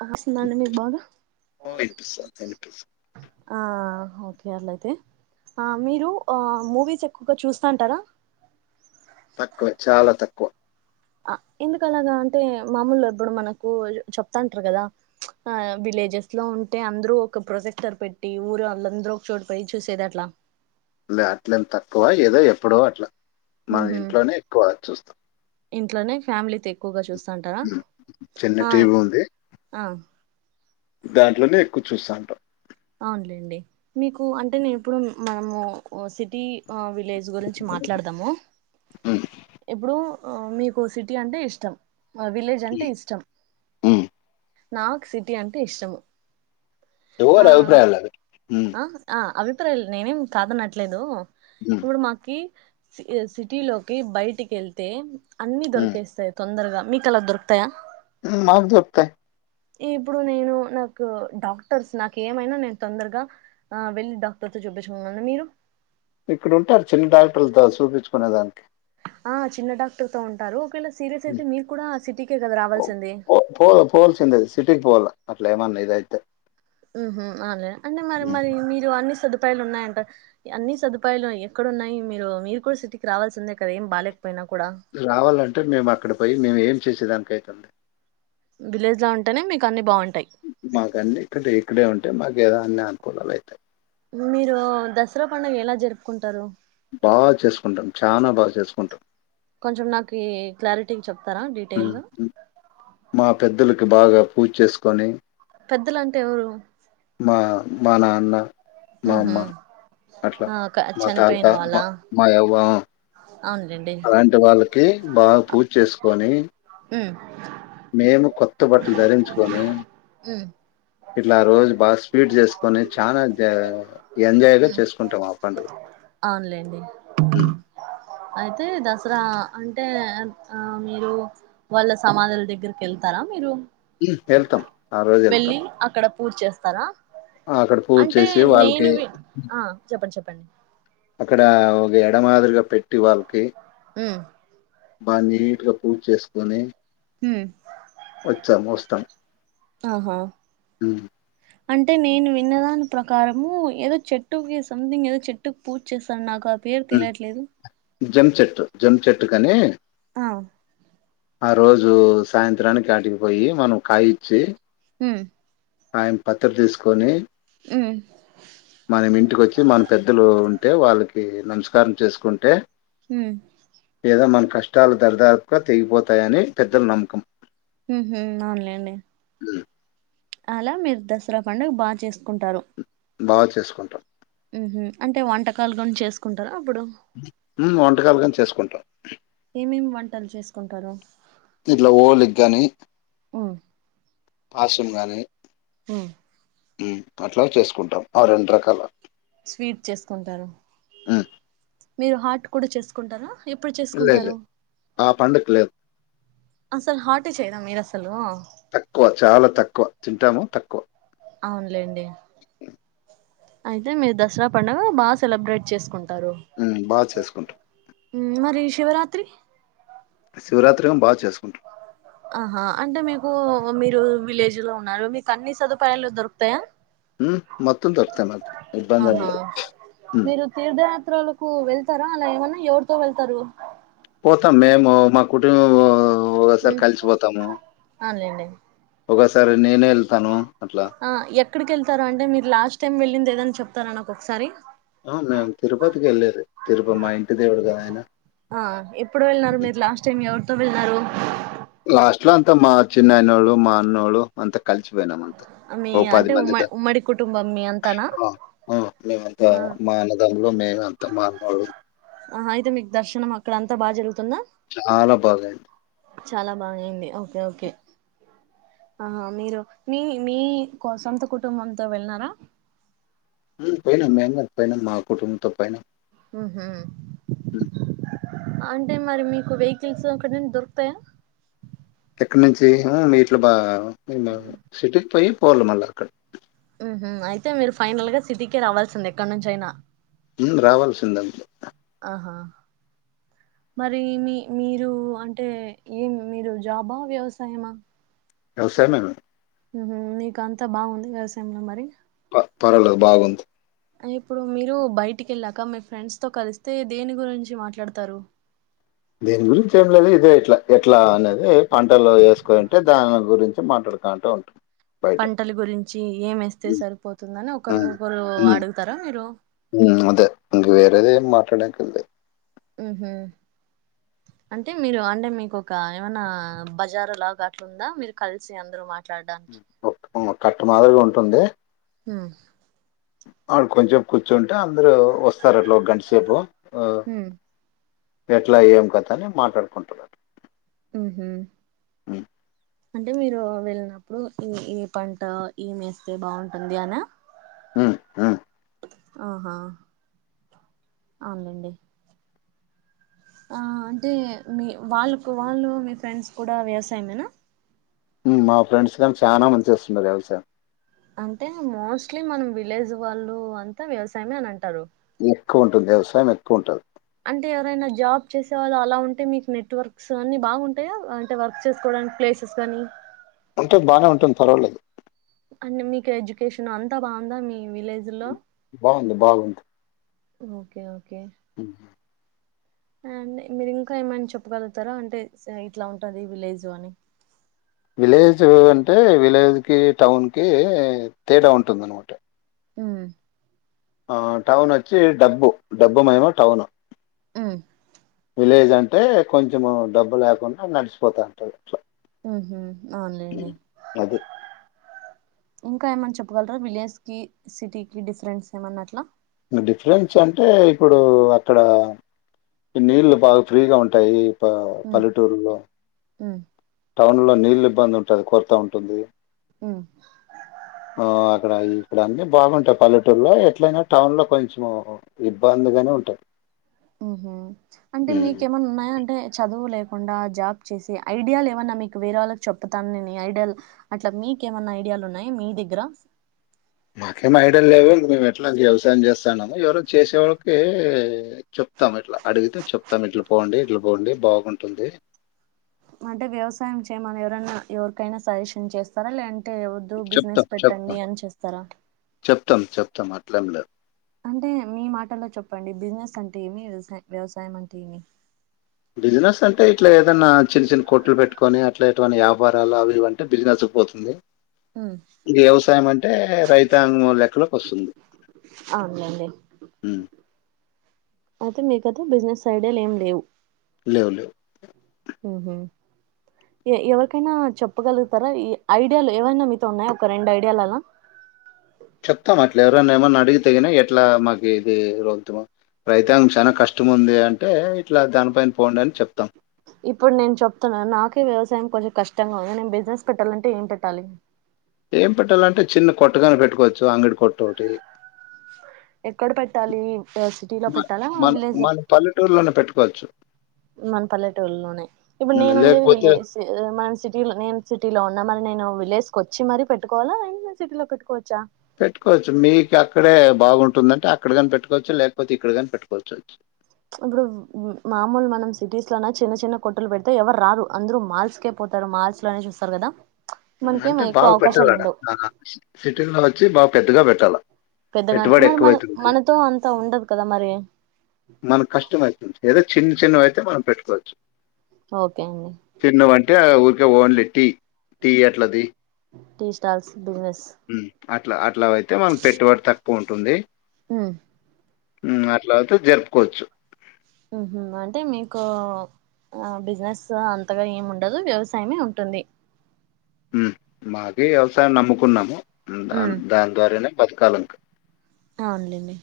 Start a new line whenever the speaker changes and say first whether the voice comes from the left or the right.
right: వినిపిస్తుందా అండి మీకు బాగా
left: ఓ వినిపిస్తుంది వినిపిస్తుంది
right: ఆ ఓకే అలా అయితే మీరు మూవీస్ ఎక్కువగా చూస్తాంటారా
left: తక్కువే చాలా తక్కువ
right: ఆ ఎందుకు అలాగా అంటే మామూలు ఎప్పుడు మనకు చెప్తాంటారు కదా ఆ విల్ విజెస్ లో ఉంటే అందరుూ ఒక ప్రొజెక్టర్ పెట్టి ఊరు వాళ్ళందరుూ ఒక చోడ పోయి చూసేది అట్లా
left: లే అట్ల ఏమి తక్కువ ఏదో ఎప్పుడో అట్లా మన
right: ఉహు
left: ఇంట్లోనే ఎక్కువ చూస్తాం
right: ఇంట్లోనే ఫ్యామిలీతో ఎక్కువగా చూస్తంటారా
left: ఉమ్. చిన్న
right: ఆ
left: టీవీ ఉంది
right: ఆ
left: దాంట్లోనే ఎక్కువ చూస్తాంటం
right: అవునులేండి మీకు అంటే నేను ఎప్పుడు మనము సిటీ ఆ విలేజ్ గురించి మాట్లాడదాము
left: ఉమ్.
right: ఇప్పుడు మీకు సిటీ అంటే ఇష్టం విలేజ్ అంటే ఇష్టం
left: ఉమ్.
right: నాకు సిటీ అంటే ఇష్టము ఆ
left: ఎవర్ అభిప్రాయాలు వలవి
right: ఆ ఆ అభిప్రాయాలు నేనేం కాదనట్లేదు
left: ఉమ్.
right: ఇప్పుడు మాకి ఇ సిటీ లోకి బయటికి వెళ్తే అన్ని
left: ఉమ్.
right: దొరికేస్తాయి తొందరగా మీ కల దొరుకుతాయా
left: హ్మ మాకు దొరుకుతాయ్
right: ఇప్పుడు నేను నాకు డాక్టర్స్ నాకు ఏమైనా నేను తొందరగా ఆ వెళ్ళి డాక్టర్తో చూపించుకున్నరా మీరు
left: ఇక్కడు ఉంటారు చిన్న డాక్టర్లతో చూపించుకునే దానికి
right: ఆ చిన్న డాక్టర్ త ఉంటారు ఒకవేళ సీరియస్
left: ఉమ్.
right: అయితే మీరు కూడా సిటీకే కదా రావాల్సింది
left: ఆ పోవల్సిందే సిటీకి పోవాలి అట్ల ఏమన్నా ఇది అయితే
right: హ్మ్ హ్మ అవులే అంటే మరి మరి మీరు అన్నిీ సదుపు సదుపాయాలు ఉన్నాయంట అన్ని సదుపాయాలు ఎక్కడ ఉన్నాయి మీరు మీరు కూడా సిటీకి రావాల్సిందే కద ఏం బాలేద్
left: రావాలంటే మేము అక్కడ పోయి మేము ఏం చేసేదానినికి అయితుంది
right: విలేజ్ లో ఉంటేనే మీకు అన్ని బాగ్
left: మాకు అన్నీ ఇక్కడ ఇక్కడే ఉంటే మాకు ఏదన్నా అనుకూలలు అయితాయి
right: మీరు దసరా పండుగ ఎలా జరుపుకుంటారు
left: బా చేసుకుంటాం చనా బా చేసుకుంటాం
right: కొంచం నాకి క్లారిటీ చెప్తారా డీటెయిల్
left: హ్మ్.
right: గా
left: హ్మ్. మా పెద్దలకి బాగా పూజ చేసుకొని
right: పెద్దలంటే ఎవరు
left: మా మా నాన్న మా
right: హ్మ్ హు
left: అమ్మ అట్లా మా తాత మాయవ్వ
right: అవునులేండి
left: అలాంటి వాళ్ళకి బా పూజ్ చేసుకొని
right: హ్మ్
left: మేము కొత్త బట్టలు ధరించుకొని
right: ఉ
left: ఇట్లా ఆ రోజు బా స్వీట్స్ చేస్ కొని చానా దే ఎంజాయ్గా చేసుకుంటాం ఆ పండుగ
right: ఏంది
left: హ్మ్.
right: అయితే దసరా అంటే ఆ మీరు వాళ్ళ సమాధుల దగ్గరికి వెళ్ తరా మీరు
left: హ్మ్ వెళ్తాం ఆ రోజు వెళ్తాం
right: పూజ్ చేస్తారా
left: అక్కడ పూజ
right: అంటే
left: చేసి వాళ్ళకి
right: నేనువి ఆ చెప్పండి చెప్పండి
left: అక్కడ ఒక ఎడ మాదిరిగా పెట్టి వాళ్ళకి
right: హ్మ్
left: బా నీట్ గా పూజ్ చేసుకోని
right: ఉమ్
left: వచ్చాం వస్తాం
right: ఆహా
left: హ్మ్
right: అంటే నేను విన్నదాని ప్రకారము ఏదో చెట్టుకి సంథింగ్ ఏదో చెట్టుకి పూజ చేస్తాను నా కా పేరు తెలియట్లేదు
left: జం చెట్టు జం చెట్టు కని
right: అ
left: ఆ రోజు సాయంత్రానికి ఆటికిపోయి మనం కాయి ఇచ్చి
right: హ్మ్
left: ఆయన పత్తిరి తీసుకొని
right: ఉమ్
left: మనం ఇంటికొ చి మన పెద్దలు ఉంటే వాళ్ళకి నమస్కారం చేసుకుంటే
right: హ్మ్
left: ఏదో మన కష్టాలు దరిదాపుగా తెగిపోతాయని పెద్దల నమ్మకం
right: హ్మ్ హు అవునులేండి
left: ఉమ్.
right: అలా మీరు దసరా పండుగ బా చేసుకుంటారు
left: బా చేసుకుంటాం
right: హ్మ్ హు అంటే వంటకాలు గాని చేసుకుంటారా అప్పుడు
left: హ్మ్ వంటకాలుగాని చేసుకుంటాం
right: ఏం ఏం వంటలు చేసుకుంటారు
left: ఇట్లా ఓలిగ్ గాని
right: ఉమ్
left: పాసం గానీ
right: ఉమ్
left: అట్లా హ్మ్ చేసుకుంటాం ఆ రెండు రకాల
right: స్వీట్ చేసుకుంటారు
left: ఉమ్
right: మీరు హార్ట్ కూడా చేసుకుంటారా ఎప్పుడు
left: లేదు లేదు
right: చేసుకుంటారు
left: ఆ పండుగ లేదు
right: అసలు హాట్ యే చేయరా మీరు అసలు
left: తక్కువ చాలా తక్కువ తింటాము తక్కువ
right: అవునులేండి అయితే మీరు దసరా పండుగ బాగా సెలబ్రేట్ చేసుకుం
left: హ్మ్ బా చేసుకుంటాం
right: హ్మ్ మరి శివరాత్రి
left: శివరాత్రి ఏం బా చేసుకుంటా
right: ఆహా అంటే మీకు మీరు విలేజ్ లో ఉన్నారు మీకు అన్ని సదుపాయాలు దొరుకుతాయా
left: హ్మ్ మొత్తం దొరుకుతాయి మాకు ఇబ్బంది ఏంలేదు హ్మ్
right: చిత్రాలకు వెళ్తారా అలా ఏమన్నా ఎవరితో వెళ్తారు
left: పోతాం మేము మా కుటుంబు వో ఓసారి
right: ఉమ్
left: కలిసిపోతాము
right: అవునులేండి
left: ఒకసారి నేనే వెళ్తాను
right: ఆ ఎక్కడికి వెళ్తారా అంటే మీరు లాస్ట్ టైం వెళ్ళింది ఎద్దన్న చెప్తారా నాకు ఒకసారి
left: ఆ మేము తిరుపతికి వెళ్ళేది తిరుపతి మా ఇంటి దేవుడు కదా ఆయన
right: ఆ ఎప్పుడు వెళ్ళినారు మీరు లాస్ట్ టైం ఎవరితో వెళ్ళినారు
left: లాస్ట్ లో అంత మా చిన్నయనోళ్ళు మా అన్నోళు అంత కలిసిపోయినాము అంతే
right: మీ
left: ఓ పది
right: అంటే
left: మంది
right: ఉమ్మ ఉమ్మడి కుటుంబం మీ అంతానా
left: దాకా ఆ ఊ మేము అంత
right: ఆ
left: మా అన్నా దమ్ములము మేము అంత మా అన్నోళ్ళు
right: ఆహ అయితే మీకు దర్శనం అక్కడ అంతా బాగా జరుగు
left: చాలా బాగా అయింది
right: చాలా బాగా అయింది ఓకే ఓకే ఆహా మీరు మీ మీ కో సొంత కుటుంబంతో వెళ్ళన్నారా
left: హు పోయినం మేము గాని పోయినం మా కుటుంబంతో పోయినం
right: ఉహు
left: [unintelligible]
right: అంటే మరి మీకు వెహికల్స్ అక్కడ నుండి దొరుకుతాయా
left: ఇక నుంచి మీ హ ఇట్లా బా మేము సిటీకి పోయి పోవల మళ్ళీ అక్కడ
right: ఉహు అయితే మీరు ఫైనల్ గా సిటీకి రావాల్సింది ఎక్కడ నుంచి అయినా
left: హు రావాల్సిందే
right: ఆహా మరి మీ మీరు అంటే ఏం మీరు జాబ్ వ్యవసాయమా
left: వ్యవసాయ మే
right: ఉహు నీకు అంతా బాగుంది వ్యవసాయంలో మరి
left: ప పర్వాలేదు బాగుంది
right: ఇప్పుడు మీరు బయటికి వెళ్ళాక మీ ఫ్రెండ్స్ తో కలిస్తే దేని గురించి మాట్లాడతారు
left: దేని గురించి ఏం లేదు ఇదే ఇట్లా ఎట్లా అనేది పంటల్లో వేసుకుంటే దాని గురించి మాట్లాడుకుంటే ఉంటాం బయట
right: పంటలు గురించి ఏం ఏస్తే సరిపోతుందని
left: అవును.
right: ఒకరికొకరు అడుగుతారా మీరు
left: ఊ అదే ఇంకా వేర ఏదే మాట్లాడక్కర్లేదు
right: ఉహు అంటే మీరు అంటే మీకు ఒక ఏమన్నా బజారు లాగా అట్లా ఉందా మీరు కలిసి అందరు మాట
left: ఓ కట్ట మాదిరిగా ఉంటుంది
right: ఊ
left: ఆడ కొంచెం కూర్చుంటే అందరుూ వస్తారు అట్లా ఒక గంటసేపు
right: ఉమ్
left: ఎట్లా ఏం కథ అని మాట్లాడుకుంటరు అట్లా
right: ఉహు
left: ఊ
right: అంటే మీరు వెళ్ళినప్పుడు ఈ ఈ పంట ఎం మేస్తే బాగుంటుంది అనా
left: [unintelligible]
right: ఆహా అవునండి ఆ అంటే మీ వాళ్ళకు వాళ్ళు మీ ఫ్రెండ్స్ కూడా వ్యవసాయమేనా
left: ఉ మా ఫ్రెండ్స్ కానీ చాలా మంది చేస్తున్నారు వ్యవసాయం
right: అంటే మోస్ట్లీ మనం విలేజ్ వాళ్ళు అంతా వ్యవసాయమే అని అంటారు
left: ఎక్కువ ఉంటుంది వ్యవసాయం ఎక్కువ ఉంటది
right: అంటే ఎవరైనా జాబ్ చేసేవాళ్ళు అలా ఉంటే మీకు, నెట్వర్క్స్ అన్ని బాగుంటయా అంటే వర్క్ చేసుకోవడం ఆ ప్లేసెస్ కానీ
left: ఉంటే బాగానే ఉంటుంది పర్వలేదు
right: అంటే మీకు ఎడ్యుకేషన్ అంతా బాగుందా మీ విలేజ్ లో
left: బాగుంది బాగుంది
right: ఓకే ఓకే
left: ఉమ్
right: అ మీరు ఇంకా ఏమైనా చెప్పగలుగుతారా అంటే ఇట్లా ఉంటుంది విలేజ్ అని
left: విలేజ్ అంటే విలేజ్ కి టౌన్ కి తేడా ఉంటుంద అనమాట
right: ఉమ్
left: ఆ టౌన్ వచ్చి డబ్బు డబ్బు మేమో టౌను
right: ఉమ్
left: విలేజ్ అంటే కొంచెం డబ్బు లేకుండా నడిచిపోతా ఉంటారు
right: ఉహూ అవున్లెండి
left: అది.
right: ఇంకా ఏమన్నా చెప్పగలరా విలేజ్ కి సిటీ కి డిఫరెన్స్ ఏమన్నట్లా
left: డిఫరెన్స్ అంటే ఇప్పుడు అక్కడ నీళ్ళు బాగా ఫ్రీగా ఉంటాయి ఇ
right: ఉమ్
left: పల్లెటూరులో
right: ఉమ్
left: టౌన్ లో నీళ్ళ ఇబ్బంది ఉంటుంది కొరత ఉంటుంది
right: ఉమ్
left: ఆ అక్కడ ఇక్కడ అన్నీ బాగుంటాయి పల్లెటూరులో ఎట్లయినా టౌన్ లో కొంచెం ఇబ్బందిగానే ఉంటాయి
right: ఉహ అంటే మీకేమన్నా ఉన్నాయా అంటే చదువులే కుండా జాబ్ చేసి ఐడియాల్ ఏమన్నా మీకు వేరే వాళ్ళకి చెప్తా ఐడియల్ అట్లా మీకేమన్నా ఐడియా ఉన్నాయి మీ దగ్గర
left: అ మాకేం ఐడల్ లేవు మేము ఎట్లా వ్యవసాయం చేస్తానో ఎవరో చేసేవాళ్ళకి చెప్తాం ఇట్లా అడిగితే చెప్తాం ఇట్లా పోండి ఇట్లా పోండి బాగుంటుంది
right: అంటే వ్యవసాయం చేయమని ఎవరన్నా ఎవరికైనా సజెషన్ చేస్తారా లేంటే అంటే ఎవద్దు
left: చెప్తాం
right: బిజినెస్ పెట్టండి అని చెప్తారా
left: చెప్తం చెప్తం అట్లేం లేదు
right: అంటే మీ మాటల్లో చెప్పండి బిజినెస్ అంటే ఏమి వ్యవసాయం వ్యవసాయం అంటే ఏమి
left: బిజినెస్ అంటే ఇట్లా ఏదన్నా చిన్న చిన్న కొట్లు పెట్టుకొని అట్లా ఎటువంటి వ్యాపారాలు అవి ఇవంటే బిజినెస్ పోతుంది
right: ఉమ్
left: వ్యవసాయం అంటే రైతాంగం లెక్కలోకి వస్తుంది ఉమ్,
right: అయితే మీకయితే బిజినెస్ ఐడియాలు ఏం లేవు
left: లేవు లేవు
right: ఉహూ ఎవరికైనా చెప్పగలుగుతారా ఈ ఐడియాలు ఎవైనా మీతో ఉన్నాయా ఒక రెండు ఐడియాల అలా
left: చెప్తాం అట్లా ఎవరనా ఏమన్నా అడిగి తగినా ఎట్లా మాకి ఇది రో రైతాంగం చాలా కష్ట ఇష్టం ఉంది అంటే ఇట్లా దానిపైన పోండి అని చెప్తాం
right: ఇప్పుడు నేను చెప్తున్నాను నాకే వ్యవసాయం కొంచెం కష్టంగా ఉంది నేను బిజినెస్ పెట్టాలంటే ఏం పెట్టాలి
left: ఏం పెట్టాలంటే చిన్న కొట్టగాని పెట్టుకోవచ్చు అంగడి కొట్టు ఒకటి
right: ఎక్కడ పెట్టాలి సిటీ లో
left: మన
right: పెట్టాలా
left: మన
right: విలేజ్ లో
left: మన పల్లెటూరులోనే పెట్టుకోవచ్చు
right: మన పల్లెటూళ్ళలోనే ఇప్పుడు
left: హ్మ్.
right: నేను ఉండేది
left: లేకపోతే
right: విలే మన సిటీలో నేను సిటీలో ఉన్నా మన నేను విలేజ్ కు వచ్చి మరీ పెట్టుకోవాలా సిటీలో పెట్టుకోవచ్చా
left: పెట్టుకోవచ్చు మీకు అక్కడే బాగుంటుందంటే అక్కడ కాని పెట్టుకోవచ్చు లేకపోతే ఇక్కడ కాని పెట్టుకోవచ్చచ్చు
right: ఇప్పుడు మామూలు మనం సిటీస్ లో చిన్న చిన్న కొట్టలు పెడితే ఎవరు రారు అందరూ మాల్స్కే పో అతారు మార్చ్ లోనే చూస్తారు కదా మనకేం
left: అంటే
right: ఎక్కువ
left: బాగు
right: అవకాశాలు
left: పెట్టాలడ
right: ఉండవు
left: సిటీ లో వచ్చి బాగు పెద్దగా పెట్టాలి
right: పెద్దగానే మరి మన మనతో అంతా ఉండదు కదా మరి
left: మన కష్టమ అవుతుంది ఏదో చిన్న చిన్నవి అయితే మనం పెట్టుకోవచ్చు
right: ఓకే అండి
left: చిన్నవి అంటే ఊరికే ఓన్లీ టీ టీ ఎట్లది
right: టీ స్టాల్స్ బిజినెస్
left: హ్మ్మ్ అట్లా అట్లా అయితే మనకి పెట్టుబడి తక్కువ ఉంటుంది
right: ఉమ్
left: ఉమ్ అట్లావుతే జరుపుకోవచ్చు
right: ఉమ్ హ్ అంటే మీకు ఆ బిజినెస్ అంతగా ఏముండదు వ్యవసాయమే ఉంటుంది
left: ఉమ్ మాకే వ్యవసాయం నమ్ముకున్నాము, దా
right: ఉమ్
left: దాన్ ద్వారానే బత్కాలింక
right: అవునులేండి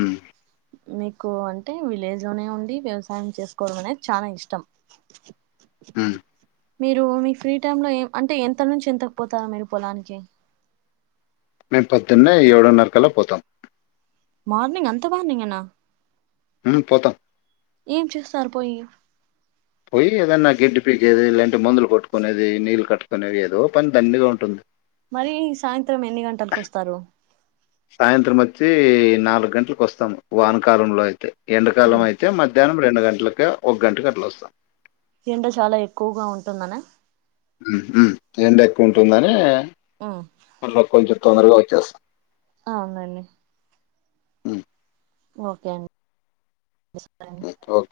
left: ఉమ్
right: మీకు అంటే విలేజ్ లోనే ఉండి వ్యవసాయం చేసుకోవడం అనేది చాలా ఇష్టం
left: ఉమ్
right: మీరూ మీ ఫ్రీ టైమ్ లో ఏం అంటే ఎంత నుంచి ఎంతకు పోతారు మీరు పొలానికి
left: మేము పొద్దున్నే ఏడున్నరకల్లా పోతాం
right: మార్నింగ్ అంత మార్నింగేనా
left: ఉమ్ పోతాం
right: ఏం చేస్తారు పోయి
left: పోయి ఏదన్నా గడ్డి పీకేది లేదంటే మందులు కొట్టుకునేది నీళ్ కట్ కునేది ఏదో పని దండిగా ఉంటుంది
right: మరీ సాయంత్రం ఎన్ని గంటలకొస్తారు
left: సాయంత్రమొచ్చి నాలుగు గంటలకు వస్తాము వానకాలంలో అయితే ఎంండకాలం
right: ఉమ్.
left: అయితే మధ్యాహ్నం రెండు గంటలక ఒక్ గంటకి అట్లా వస్తాం
right: ఎండ చాలా ఎక్కువగా ఉంటుందన
left: ఉమ్ హ్ ఎండెక్కువుంటుందని
right: ఉమ్
left: మల్ల కొంచెం తొందరగా ఒచ్చేస్తా
right: అవునండి
left: ఉమ్,
right: ఓకే అండి
left: ఉమ్.
right: [unintelligible]
left: ఓకే